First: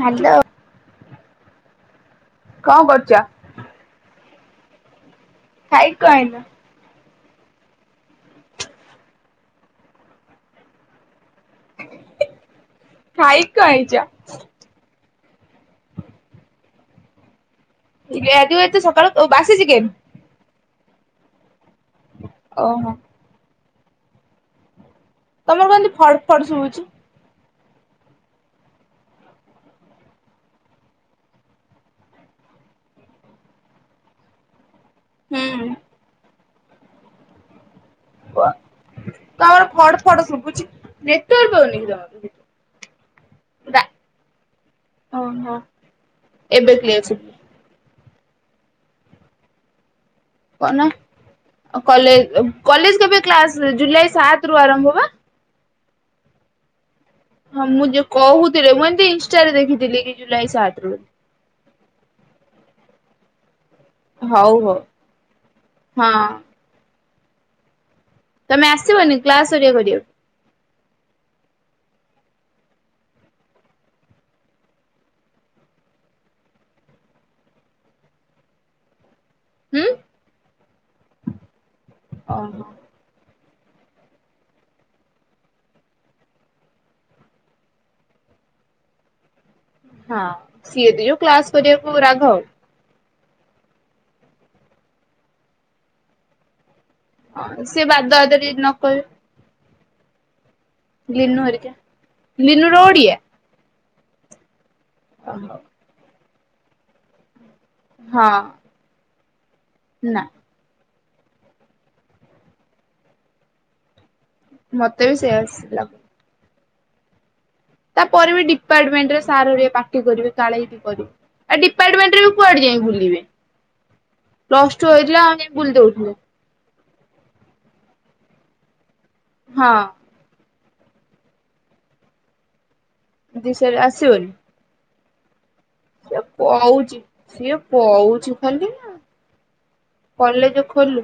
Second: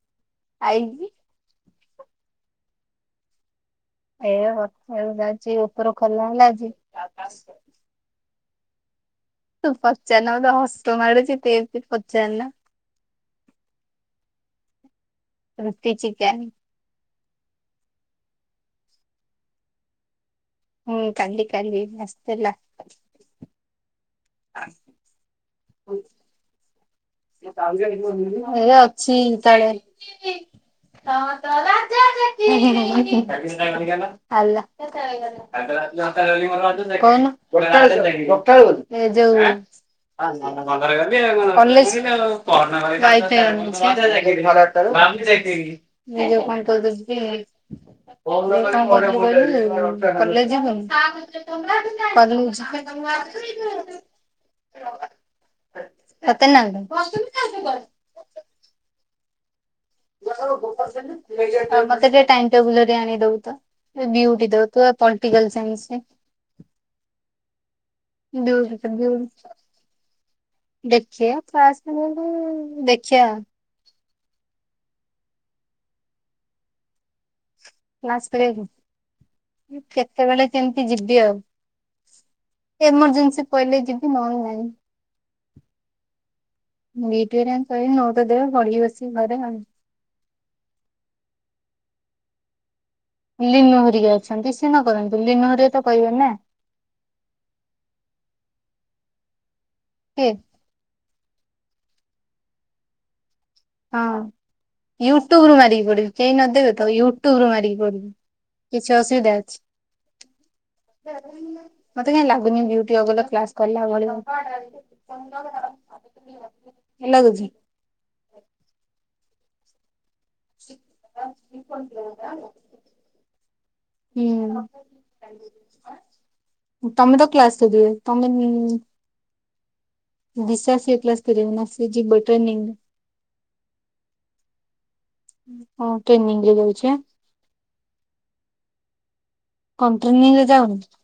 Hello [unintelligible] କଣ କରୁଚ? କଣ ଆଇଲ? [unintelligible] ତୁ ପଚାରନା ମତେ ହସ ମାଡୁଚି। ତୁ ଏମିତି ପଚାରନା। ଖାଇ। [unintelligible] ରୁଟି, ଚିକେନ୍। [unintelligible] ଏତେ ସକାଳୁ ବାସି ଚିକେନ୍। ହୁଁ କାଲିି କାଲି ଆସିଥିଲା। ଓହୋ [unintelligible] ତମର କଣ ଏମିତି ଫଡ ଫଡ ଶୁଭୁଛି? [unintelligible] ହେ ଅଛି ତାଳେ। ହାଲୋ। ହୁଁ କହୁନ। ହେ ତମର ଫଡ ଫଡ ଯୋଉ ଶୁଭୁଛି ନେଟୱାର୍କ ପାଉନି କି କଲେଜ ତମର? ରା [unintelligible] ଓହୋ ଏବେ କ୍ଲିୟର [unintelligible] ଶୁଭିଲା। କଲେଜ୍ କଣ କଲେଜ ଯିବୁନି? କଲେଜ କେବେ କ୍ଲାସ ଜୁଲାଇ ସାତ ରୁ କଲେଜ୍ [unintelligible] [unintelligible] ହଁ ମୁଁ ଯୋଉ କହୁଥିଲେ ମୁଁ ଏମିତି ଇନଷ୍ଟାରେ ଦେଖି [unintelligible] ମତେ ଟିକେ ଟାଇମ୍ ଟେବୁଲ [unintelligible] ଆଣିକିଦବୁ ତ। ବିୟୁଟି ହଉ ହଉ [unintelligible] ପଲିଟିକାଲ ସାଇନ୍ସ। ହଁ ତମେ ଆସିବନି କ୍ଲାସ୍ ହେରିଆ କରିବ। ଦେଖିଆ [unintelligible] ଦେଖିଆ। କ୍ଲାସ୍ କରିବାକୁ। ହୁଁ କେତେବେଳେ କେମିତି ଯିବି ଆଉ ଓହୋ। ଏମର୍ଜେନ୍ସି କହିଲେ ଯିବି ନହେଲେ ନାହିଁ। ବିୟୁଟି ହେରିଆଙ୍କୁ କହିବି ନୋଟ୍ ଦେବେ ପଢ଼ିବି ବସିକି ଘରେ ଆଉ। ହଁ ସିଏ ବି ଯୋଉ କ୍ଲାସ୍ କରିବାକୁ [unintelligible] ଲିନୁ ହେରିଆ ଅଛନ୍ତି ସି ନ କରନ୍ତୁ ଲିନୁ ହେରିଆ ତ କହିବେ ନାଁ। ହଁ ସେ ବାଦ ବାଦ ଯଦି ନ କହିବେ। [unintelligible] ଲିନୁ ହେରିକା ଲିନୁ ର ଓଡ଼ିଆ। ହଁ ୟୁଟ୍ୟୁବ୍ ରୁ ମାରିକି ପଢ଼ିବି କେହି ନଦେବେ ତ ୟୁଟ୍ୟୁବ୍ ରୁ ମାରି [unintelligible] ହଁ କିଛି ଅସୁବିଧା ଅଛି? ନା ମତେ କାହିଁ ଲାଗୁନି ବିୟୁଟି [unintelligible] କ୍ଲାସ୍ କରିଲା ଭଳିଆ। ମତେ ବି ସେଇଆ ଲା [unintelligible] ଲାଗୁଚି। ତା ପରେ ବି ଡିପାର୍ଟମେଣ୍ଟରେ ସାର୍ ହେରିଆ ପା କରିବେ କାଳେ କରିବେ ଆଉ ଡିପାର୍ଟମେଣ୍ଟରେ କୁଆଡ଼େ ଯାଇ ବୁଲିବେ। ହୁଁ ନଷ୍ଟ ହୋଇଥିଲା ଆମେ [unintelligible] ତମେ ତ କ୍ଲାସ୍ [unintelligible] ତମେ ହଁ। [unintelligible] [unintelligible] ଆସିବନି। ହୁଁ ସିଏ କହୁଚି ସିଏ କହୁଚି ଖାଲି ନା। କଣ ଟ୍ରେନିଂ ରେ କଲେଜ୍ ଯାଉନି ଖୋଲୁ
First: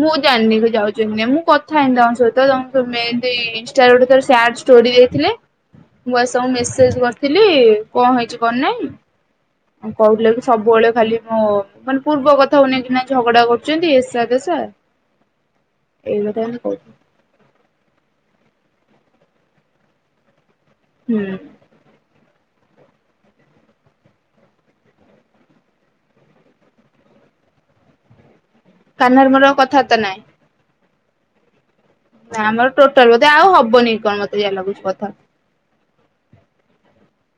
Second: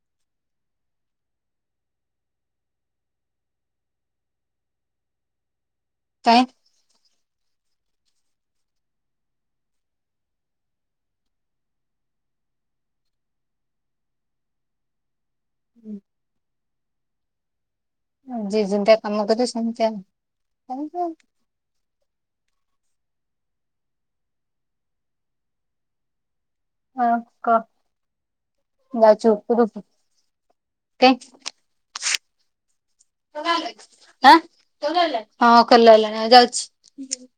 ମୁଁ ଜାଣିନି। ଯାଉଛନ୍ତି [unintelligible] ମୁଁ କଥା ହେଇନି ତାଙ୍କ ସହିତ [unintelligible] ଇନଷ୍ଟା ରେ ଗୋଟେ [unintelligible] ସ୍ୟାଡ଼ ଷ୍ଟୋରୀ ଦେଇଥିଲେ। ଛୁଆ କାଇଁ ସବୁ ମେସେଜ୍ କରିଥିଲେ କଣ ହେଇଛି କଣନାହିଁ। ଆ କହୁଥିଲେ କି ସବୁବେଳେ ଖାଲି ମୋ ମାନେ ପୂର୍ବ କଥା କୁ ନେଇକିନା ଝଗଡ଼ା କରୁଛନ୍ତି ଏସା ତେସା। ଏଇ [unintelligible] ଯିଏ ଯେମିତି କା କାମ କରେ ସେମିତିଆ ପାଇବ। ହୁଁ ହଁ କ କାହ୍ନାର ମୋର କଥାବାର୍ତ୍ତା [unintelligible] [unintelligible] ନା ଆମର ଟୋଟାଲ ବୋଧେ ଆଉ ହବନି କଣ [unintelligible] ମତେ ଯାହା ଲାଗୁଛି ହଁ କଥା [unintelligible] ହେଲାଣି ଯାଉଚି।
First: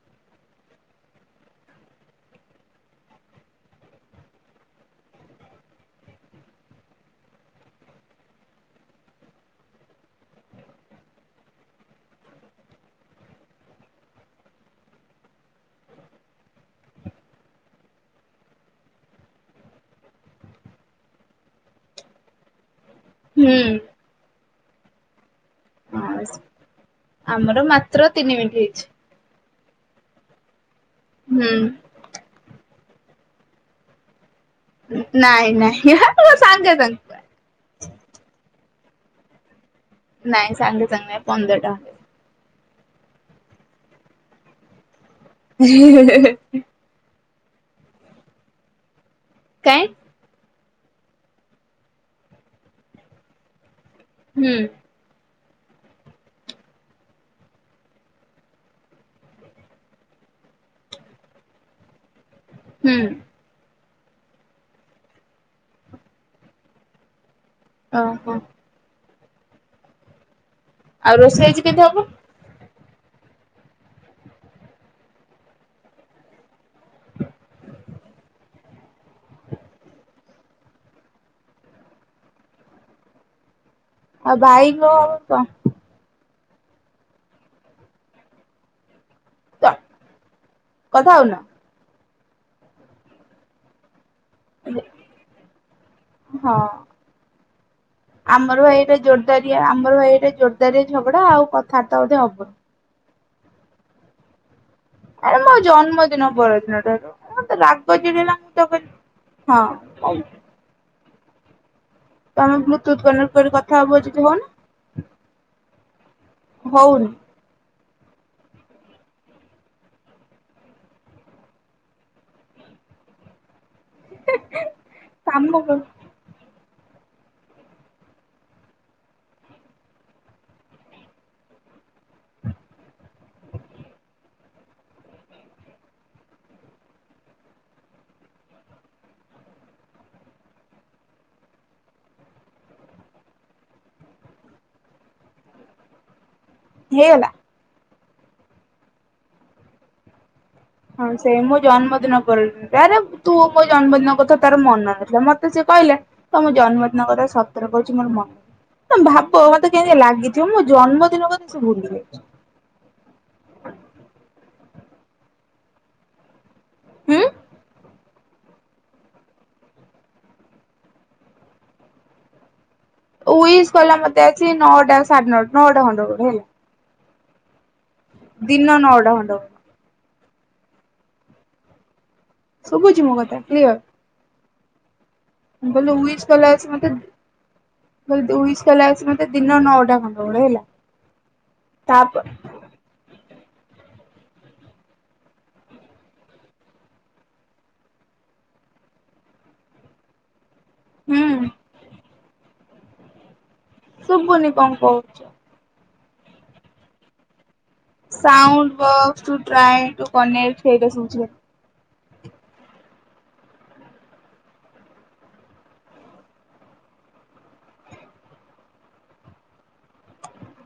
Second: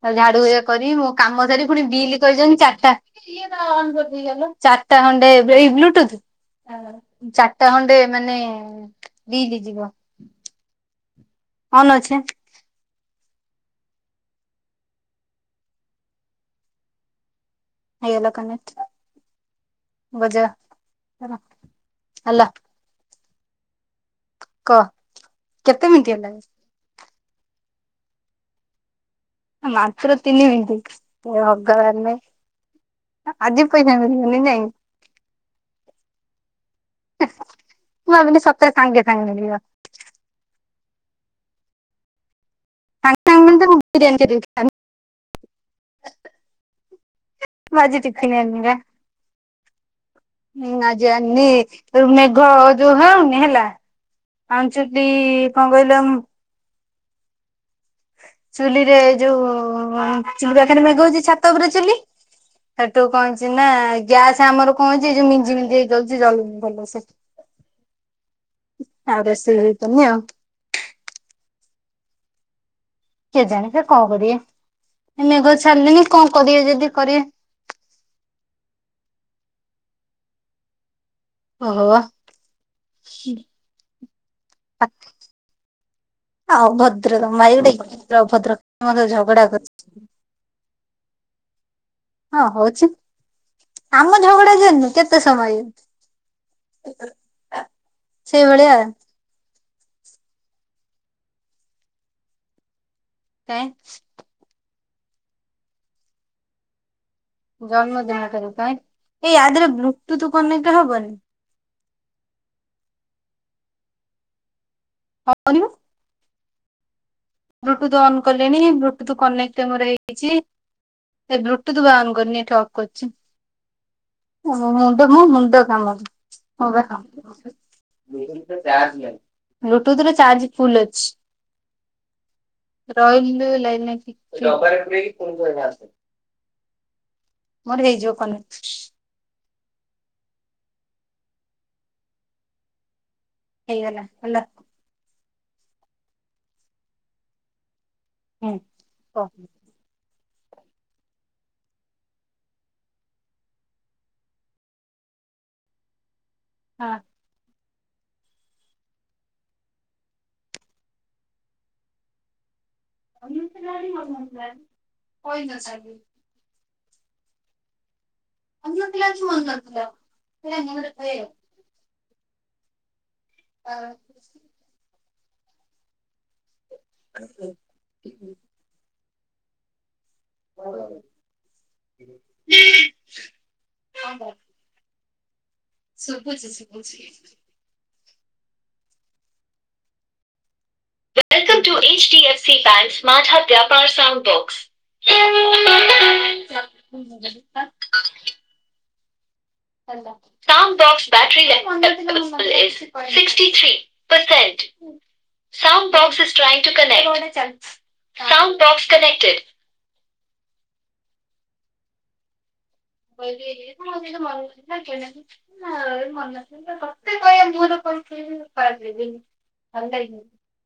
ଆଉ ଝାଡ଼ୁ କରିବି ମୋ କାମ ସାରି ପୁଣି ବିଲ୍ କହିଛନ୍ତି ଚାରିଟା [unintelligible] ଚାରିଟା। [unintelligible] ବ୍ଲୁତୁଥ୍। ଚାରିଟା ଖଣ୍ଡେ ମାନେ [unintelligible] ଯିବ। ଅନ୍ ଅଛି ଆଁ। [unintelligible] [unintelligible] ହେଲା। ହୁଁ। କହ କେତେ ମିନିଟ୍ ହେଲାଣି? ଆମର ମାତ୍ର ତିନି ମିନିଟ୍ ହେଇଚି। ମାତ୍ର ତିନି ମିନିଟ୍ ହୁଁ ଭଗବାନେ। ଆଜି ପଇସା ମିଳିବନି ନାଇଁ? ମୁଁ ନାଇଁ ନାଇଁ [unintelligible] ସାଙ୍ଗେ ସାଙ୍ଗେ। ଭାବିଲି ସାଙ୍ଗେ ସାଙ୍ଗେ ମିଳିବନି। ପନ୍ଦର ଟା। [unintelligible] [unintelligible] ମୁଁ ଆଜି ଟିଫିନ୍ ଆଣିନି ପା। କାଇଁ? ହୁଁ ଆଜି ଆଣିନି ମେଘ ଯୋଉ ହଉନି ହେଲା। ହୁଁ ଆମଞ୍ଚଲି ପ କହିଲମ୍। ଚୁଲିରେ ଯୋଉ ଚୁଲି ପାଖରେ ମେଘ ହଉଛି ଛାତ ଉପରେ ଚୁଲି ହୁଁ ସେଠୁ କଣ ହେଇଚି ନା। ଗ୍ୟାସ ଆମର କଣ ହେଇଚି ଏ ଯୋଉ ମିଞ୍ଜି ମଞ୍ଜି ହେଇାଉଛି ଜଳୁନି ଭଲ ସେ। ଓ ହୋ। ଆଉ [unintelligible] ଆଉ। ଆଉ ରୋଷେଇ ଆଜି କେମତି ହବ? କେଜନି ସେ କଣ କରିବେ? ମେଘ ଛାଡ଼ିଲେଣିି କଣ କରିବେ ଯଦି କରିବେ। ଓହବ। ଆ ଭାଇ କଣ [inaudible] ଅଭଦ୍ର ମ ଗୋଟେ ଭଦ୍ର ଅଭଦ୍ରକେ ଝଗଡା କରିଚି। କଥା ହଉନ ହଁ ହଉଛି ଆମ ଝଗଡା ଜନୁ କେତେ ସମୟ ୟେ। ହଁ ଆମର ସେଇଭଳିଆ ଏଇଟା ଭାଇ ଜୋରଦାର ଆମର ଭାଇ ଏଇଟା ଜୋରଦାରିଆ ଝଗଡା ଆଉ କଥାବାର୍ତ୍ତା ବୋଧେ ହବନି। କାଇଁ? ଆରେ ମୋ ଜନ୍ମଦିନ ପରଦିନ ଠାରୁ ଠୁ। ଜନ୍ମଦିନ ଠାରୁ କାଇଁ ଏଇ ଆ ଦେହରେ ହଁ ବ୍ଲୁଟୁଥ୍ କନେକ୍ଟ ହବନି? ତମେ ବ୍ଲୁତୁତ୍ କନେକ୍ଟ କରି କଥା ହବ ଯଦି ହଉନ। [unintelligible] ହଉନି। ବ୍ଲୁଟୁଥ୍ ଅନ୍ କଲେଣି ବ୍ଲୁଟୁଥ କନେକ୍ଟମର ହେଇଛି। ଏ ବ୍ଲୁଟୁଥ ବା ଅନ୍ କରନି ଏଠି ଅଫ୍ କରଛି। ମୁଣ୍ଡ ମୁଁ ମୁଣ୍ଡ କାମ ହଁ ପା। ବୁ [inaudible] ଚାର୍ଜ ନାହିଁ। ବ୍ଲୁଟୁଥ୍ ରେ ଚାର୍ଜ ଫୁଲ୍ ଅଛି। ରହିଲୁ ଲାଇନ୍ ରେ ଟିକେ। ମୋର ହେଇଯିବ କନେକ୍ଟ୍। ହେଇଗଲା ହେଲା। ହେଇଗଲା। ହୁଁ। କ। ହଁ ସେ ମୋ ଜନ୍ମଦିନ ପର ଠୁ ଆରେ ତୁ ମୋ ଜନ୍ମଦିନ କଥା ତାର ମନ ନଥିଲା ମତେ ସେ କ୍ କହିଲା ତମ ହଁ। ଜନ୍ମଦିନ କଥା ସତରେ କହୁଛି ମୋର ମନ ତମେ ଭାବ ମତେ କେମତି ଲାଗିଥିବ ମୋ ଜନ୍ମଦିନ କଥା ସେ ଭୁଲି ଯାଇଛି। [inaudible] ହୁଁ? ମନ୍ ନଥିଲା ଯଦି ମନ୍ ନଥିଲା [unintelligible] ଉଇସ୍ କଲା ମତେ ଆସି ନଅଟା ସାଢେ ନଅଟା- ନଅଟା ଖଣ୍ଡେ ବେଳକୁ ହେଲା। [inaudible] ଦିନ ନ ଟା ଖଣ୍ଡେ ବେଳକୁ। [inaudible] ଶୁଭୁଛି ମୋ କଥା କ୍ଲିୟର? ମୁଁ କଲି ୱିଶ କଲା ଆସି ମତେ ବସ୍ ୱିସ କଲା ଆସି ମତେ ଦିନ ନଅଟା ବେଳେ ହେଲ। Welcome to H D F C bank smart heart ବ୍ୟାପାର୍ sound box. [unintelligible] ହୁଁ ହାଲୋ। ସୁବୁନି କଁ କୋହୁଚ। Boxes trying to connect sound box to try to connect ସେଇଡ଼ା ଶୁବୁଚି ଖାଲି। [unintelligible] [unintelligible]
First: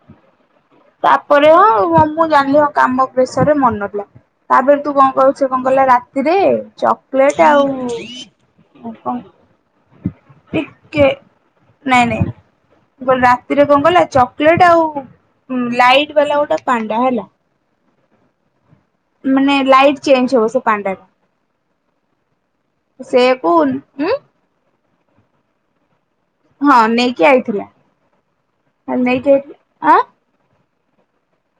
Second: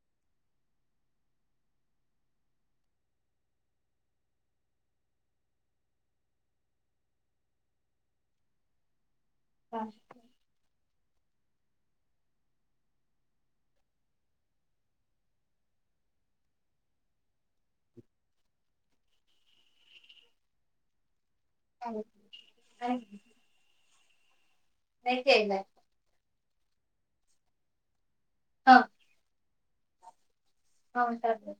ତାପରେ ହଁ ଆଉ ମୁଁ ଜାଣିଲି ହଁ କାମ ପ୍ରେସରେ ମନ ନଥିଲା। ତାପରେ ତୁ କଁ କହିବୁ ସିଏ କଁ କଲା ରାତିରେ ଚକ୍ଲେଟ୍ ଆଉ [unintelligible] [unintelligible] ଟିକେ ନାଇଁ ନାଇଁ ମୁଁ କହିଲି ରାତିରେ କଁ କଲା ଚକ୍ଲେଟ ଆଉ ହୁଁ ଲାଇଟ୍ ବାଲା ଗୋଟେ ପାଣ୍ଡା ହେଲା। ମାନେ ଲାଇଟ୍ ଚେଞ୍ଜ ହବ ସେ ପାଣ୍ଡାଟା ତ ସେଇଆ କୁ ନୁ ନେଇକି ଆଇଲା। ହଁ ନେଇକି ଆଇଥିଲା ଆ ନେଇକି ଆଇଥିଲା ଆଁ ହଁ ତାପରେ।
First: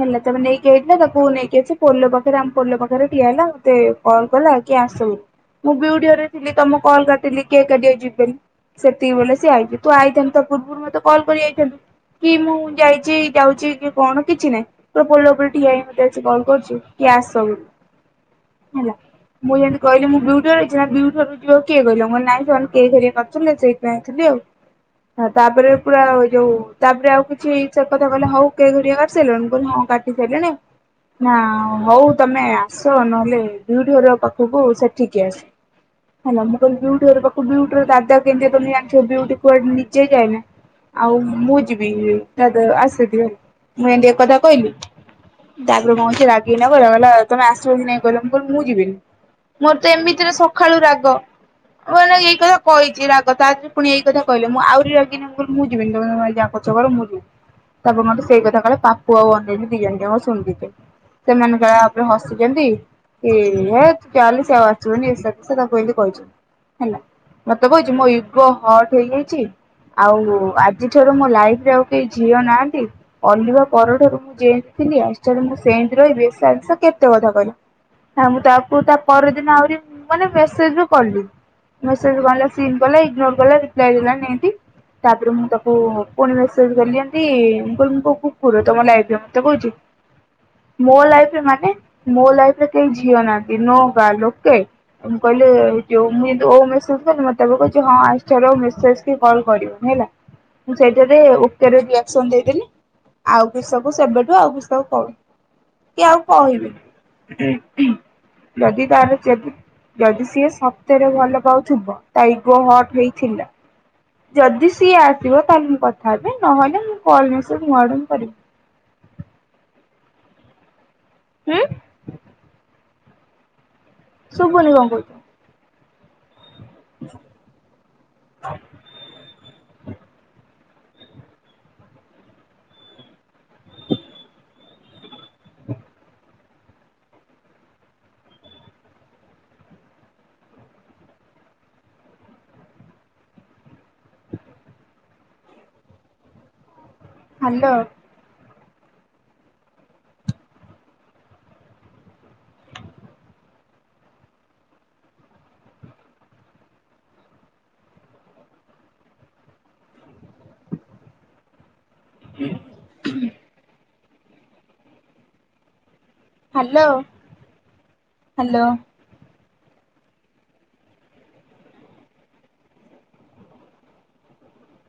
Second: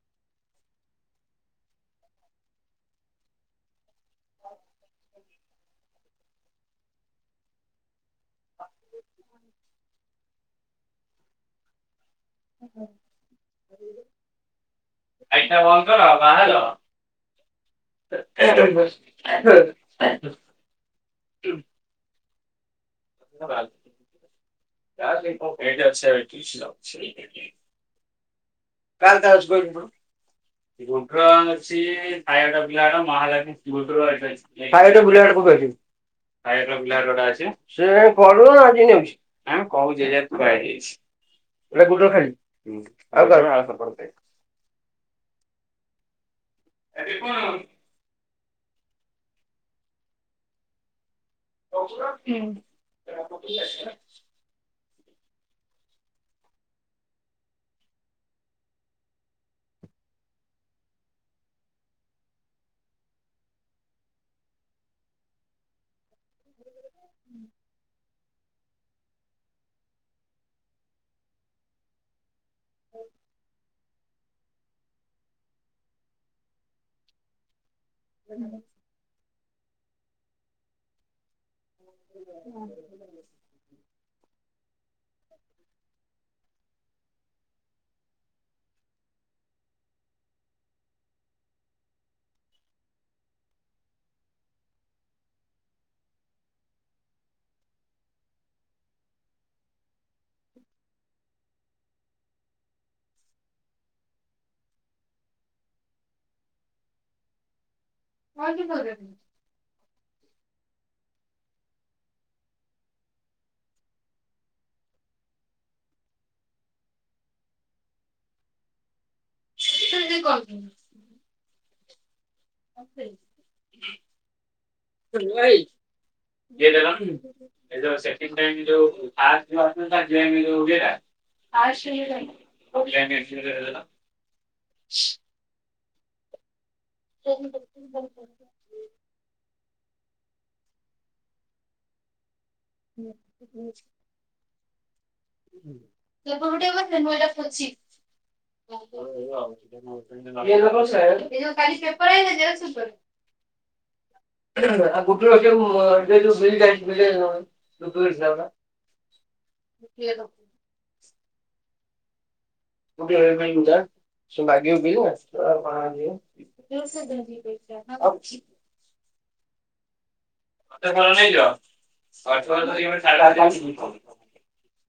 ହେଲା ତାପରେ ନେଇକି ଆଇଥିଲା ତାକୁ ନେଇକି ଆସି ପୋଲୋ ପାଖେରେ ଆମ ପୋଲୋ ପାଖେରେ ଠିଆ ହେଲା ମୋତେ କଲ୍ କଲା କି ଆସ ବୋଲି ମୁଁ ବିୟୁଟି ଘରେ ଥିଲି ତ ମୁଁ କଲ୍ କାଟିଲି କେକ୍ କାଟି ଆଇଚି ସେତିକି ବଲେ ସିଏ ଆଇଲେ। ତୁ ଆଇଥାନ୍ତୁ ତା ପୂର୍ବରୁ ମତେ କଲ୍ କରି ଆଇଥାନ୍ତୁ। କି ମୁଁ ଯାଇଚି ଯାଉଚି କି କଣ ନାଇଁ ତ ପୋଲୋ ଉପରେ ଠିଆ ହେଇ ବନ୍ଦ ମୋତେ କର ଆସି କଲ୍ କରୁଚି କି ଆସ ବୋଲି। ହେଲା ମୁଁ ଯେନ୍ତି କହିଲି ମୁଁ ବିୟୁଟି ଘର ଆଇଚି। ନା ବିୟୁଟି ଘରକୁ ଯିବାକୁ କିଏ କହିଲା। ମୁଁ କହିଲି ନାଇଁ ସେମାନେ କେକ ହାରିକା କରିଥୁଲେ ସେଇଥିପାଇଁ ଆଇଥିଲି ବାହାର। ଆଉ। ହଁ ତାପରେ ପୁରା ଏଇ ଯୋଉ ତାପରେ ଆଉ କିଛି ସେ କଥା କହିଲା ହୋଉ କେକ ହେରିକା କା ସାଇଲୁଣୁ ମୁଁ କହିଲି ହଁ ଗୁଣ୍ଟୁର କାଟି ସାଇଲିଣି। ନାଁ ଅଛି ହୋଉ ତମେ ସାଇଟ ଆସ ପିଲାର ନହେଲେ ମହାଲକ୍ଷ୍ମୀ ବିୟୁଟି ଗୁଣ୍ଟୁର ଘରୁଆ ଏଠି ପାଖକୁ ଅଛି। ସାଇଟ ସେଠିକି ବୁଲାଟ ଆସ। ପକାଉଛି। ହେଲା ମୁଁ ସାଇଟ କହିଲି ପିଲା ବିୟୁଟି ଘର ଗୋଟେ ପାଖକୁ ଅଛି। ବିୟୁ ର ସେ ଦାଦା କଣ କେମିତିଆ ତମେ ଆଜି ଜାଣିଥିବ। ନେଉଛି। ବିୟୁଟି ଆମେ କୁଆଡେ ନିଜେ କହୁଛେ ଯେ ଯାଏନା ଥୁଆ ହେଇଯାଇଛି। ଆଉ ମୁଁ ଏଇଟା ଯିବି ଗୁଟର ତା ଦା [unintelligible] ମୁଁ ଏନ୍ତି ଏକଥା କହିଲି ତାପରେ କଁ ହେଇଚି ରାଗିକିନା କହିଲା କହିଲା ତମେ ଆଉ ଆସିବ କି ନାଇଁ କହିଲ। କଲ୍ ମୁଁ ଯିବିନି ମୋରୋ ତ ଏମିତିରେ ସଖାଳୁ ରାଗ। ମାନେ ଏଇ କଥା କହିଚି ରାଗ ତାଥିରେ ପୁଣି ଏଇ କଥା କହିଲେ ମୁଁ ଆହୁରି ରା ଏଇନା ମୁଁ କହିଲି ମୁଁ ଯିବିନି ତମେ ତମର ଯାହା କରୁଚ କର ମୁଁ ଯିବିନି। ତାପରେ ମୋତେ ସେଇ କଥା କଲେ ପାପୁ ଆଉ ଅନିଲି ଦି ଜଣ ଯାକ ଶୁଣି ଦେଇଥିଲେ ସେମାନେ ତାଉପରେ ହସିଚନ୍ତି। କି ହେତ୍ ଚାଲେ ସିଏ ଆଉ ଆସିବନି ଏସା ତେସା ତାକୁ ଏନ୍ତି କହିଛନ୍ତି। ହେଲା ମତେ କହିଚି ମୋ ୟ ଇଗୋ ହଟ୍ ହେଇଯାଇଛି। ଆଉ ଆଜି ଠାରୁ ମୋ ଲାଇଫରେ ଆଉ କେହି ଝିଅ ନାହାନ୍ତି। ତୋ ପରଠାରୁ ମୁଁ ଜେନ୍ତି ଥିଲି। ଆଜିଠାରୁ ମୁଁ ସେନ୍ତି ରହିବି ଏସା ତେସା କେତେ କଥା କହିଲା। ହାଁ ମୁଁ ତାକୁ ତାପରଦିନ ଆହୁରି ମାନେ ମେସେଜ ବି କଲି। ମେସେଜ ଗଲା ସିନ୍ କଲା ଇଗ୍ନୋର୍ କଲା ରିପ୍ଲାଏ ଦେଲାନି ଏନ୍ତି। ତାପରେ ମୁଁ ତାକୁ ପୁଣି ମେସେଜ କଲି ଏନ୍ତି ମୁଁ କହିଲି ମୁଁ କ କୁକୁର ତମ ଲାଇଫରେ ମତେ କୋହୁଚି। ମୋ ଲାଇଫରେ ମାନେ ମୋ ଲାଇଫରେ କେହି ଝିଅ ନାହାନ୍ତି ନୋ ଗାର୍ଲ୍ ଓକେ। ମୁଁ କହିଲି ଯୋଉ ମୁଁ ଏନ୍ତି ହୋଉ ମେସେଜ କଲି ମତେ ତାପରେ କୋହୁଚି ହଁ ଆଜି ଠାରୁ ଆଉ ମେସେଜ କି କଲ୍ କରିବନି ହେଲା। ମୁଁ ସେଇଟାରେ ଓକେର ରିଆକ୍ସନ୍ ଦେଇଦେଲି। ଆଉ ବି ସବୁ ସେବେଠୁ ଆଉ କି ସବୁ ପ କି ଆଉ କହିବିନି। ଯଦି ତାର ଚେ ଯଦି ସିଏ ସତରେ ଭଲ ପାଉଥୁବ ତା ଇଗୋ ହଟ୍ ହେଇଥିଲା ଯଦି ସିଏ ଆସିବ ତାହେଲେ ମୁଁ କଥା ହେବି, ନହେଲେ ମୁଁ କଲ୍ ମେସେଜ୍ ମୋ ଆଡୁ କରିବି। [unintelligible] ହୁଁ ଅ ଶୁଭୁନି କଣ କହୁଛୁ? [unintelligible] [unintelligible] [inaudible] ହଁ [inaudible] ସେ [unintelligible] ହୁଁ [unintelligible] [unintelligible] ମୁଁ ଏଟା ପୋଛି। ହାଲୋ [inaudible] [unintelligible] କାଲି ପେପର ଆଇଲା ଜେରକ୍ସ ପେପର। ହ [unintelligible] [unintelligible] ଟିକିଏ ରହ। [unintelligible] ସିଏ ମାଗିବ ବିଲନା [unintelligible] ଖରାପ ହାଲୋ ଭାବିବେ। ହାଲୋ। [unintelligible] [inaudible] [unintelligible]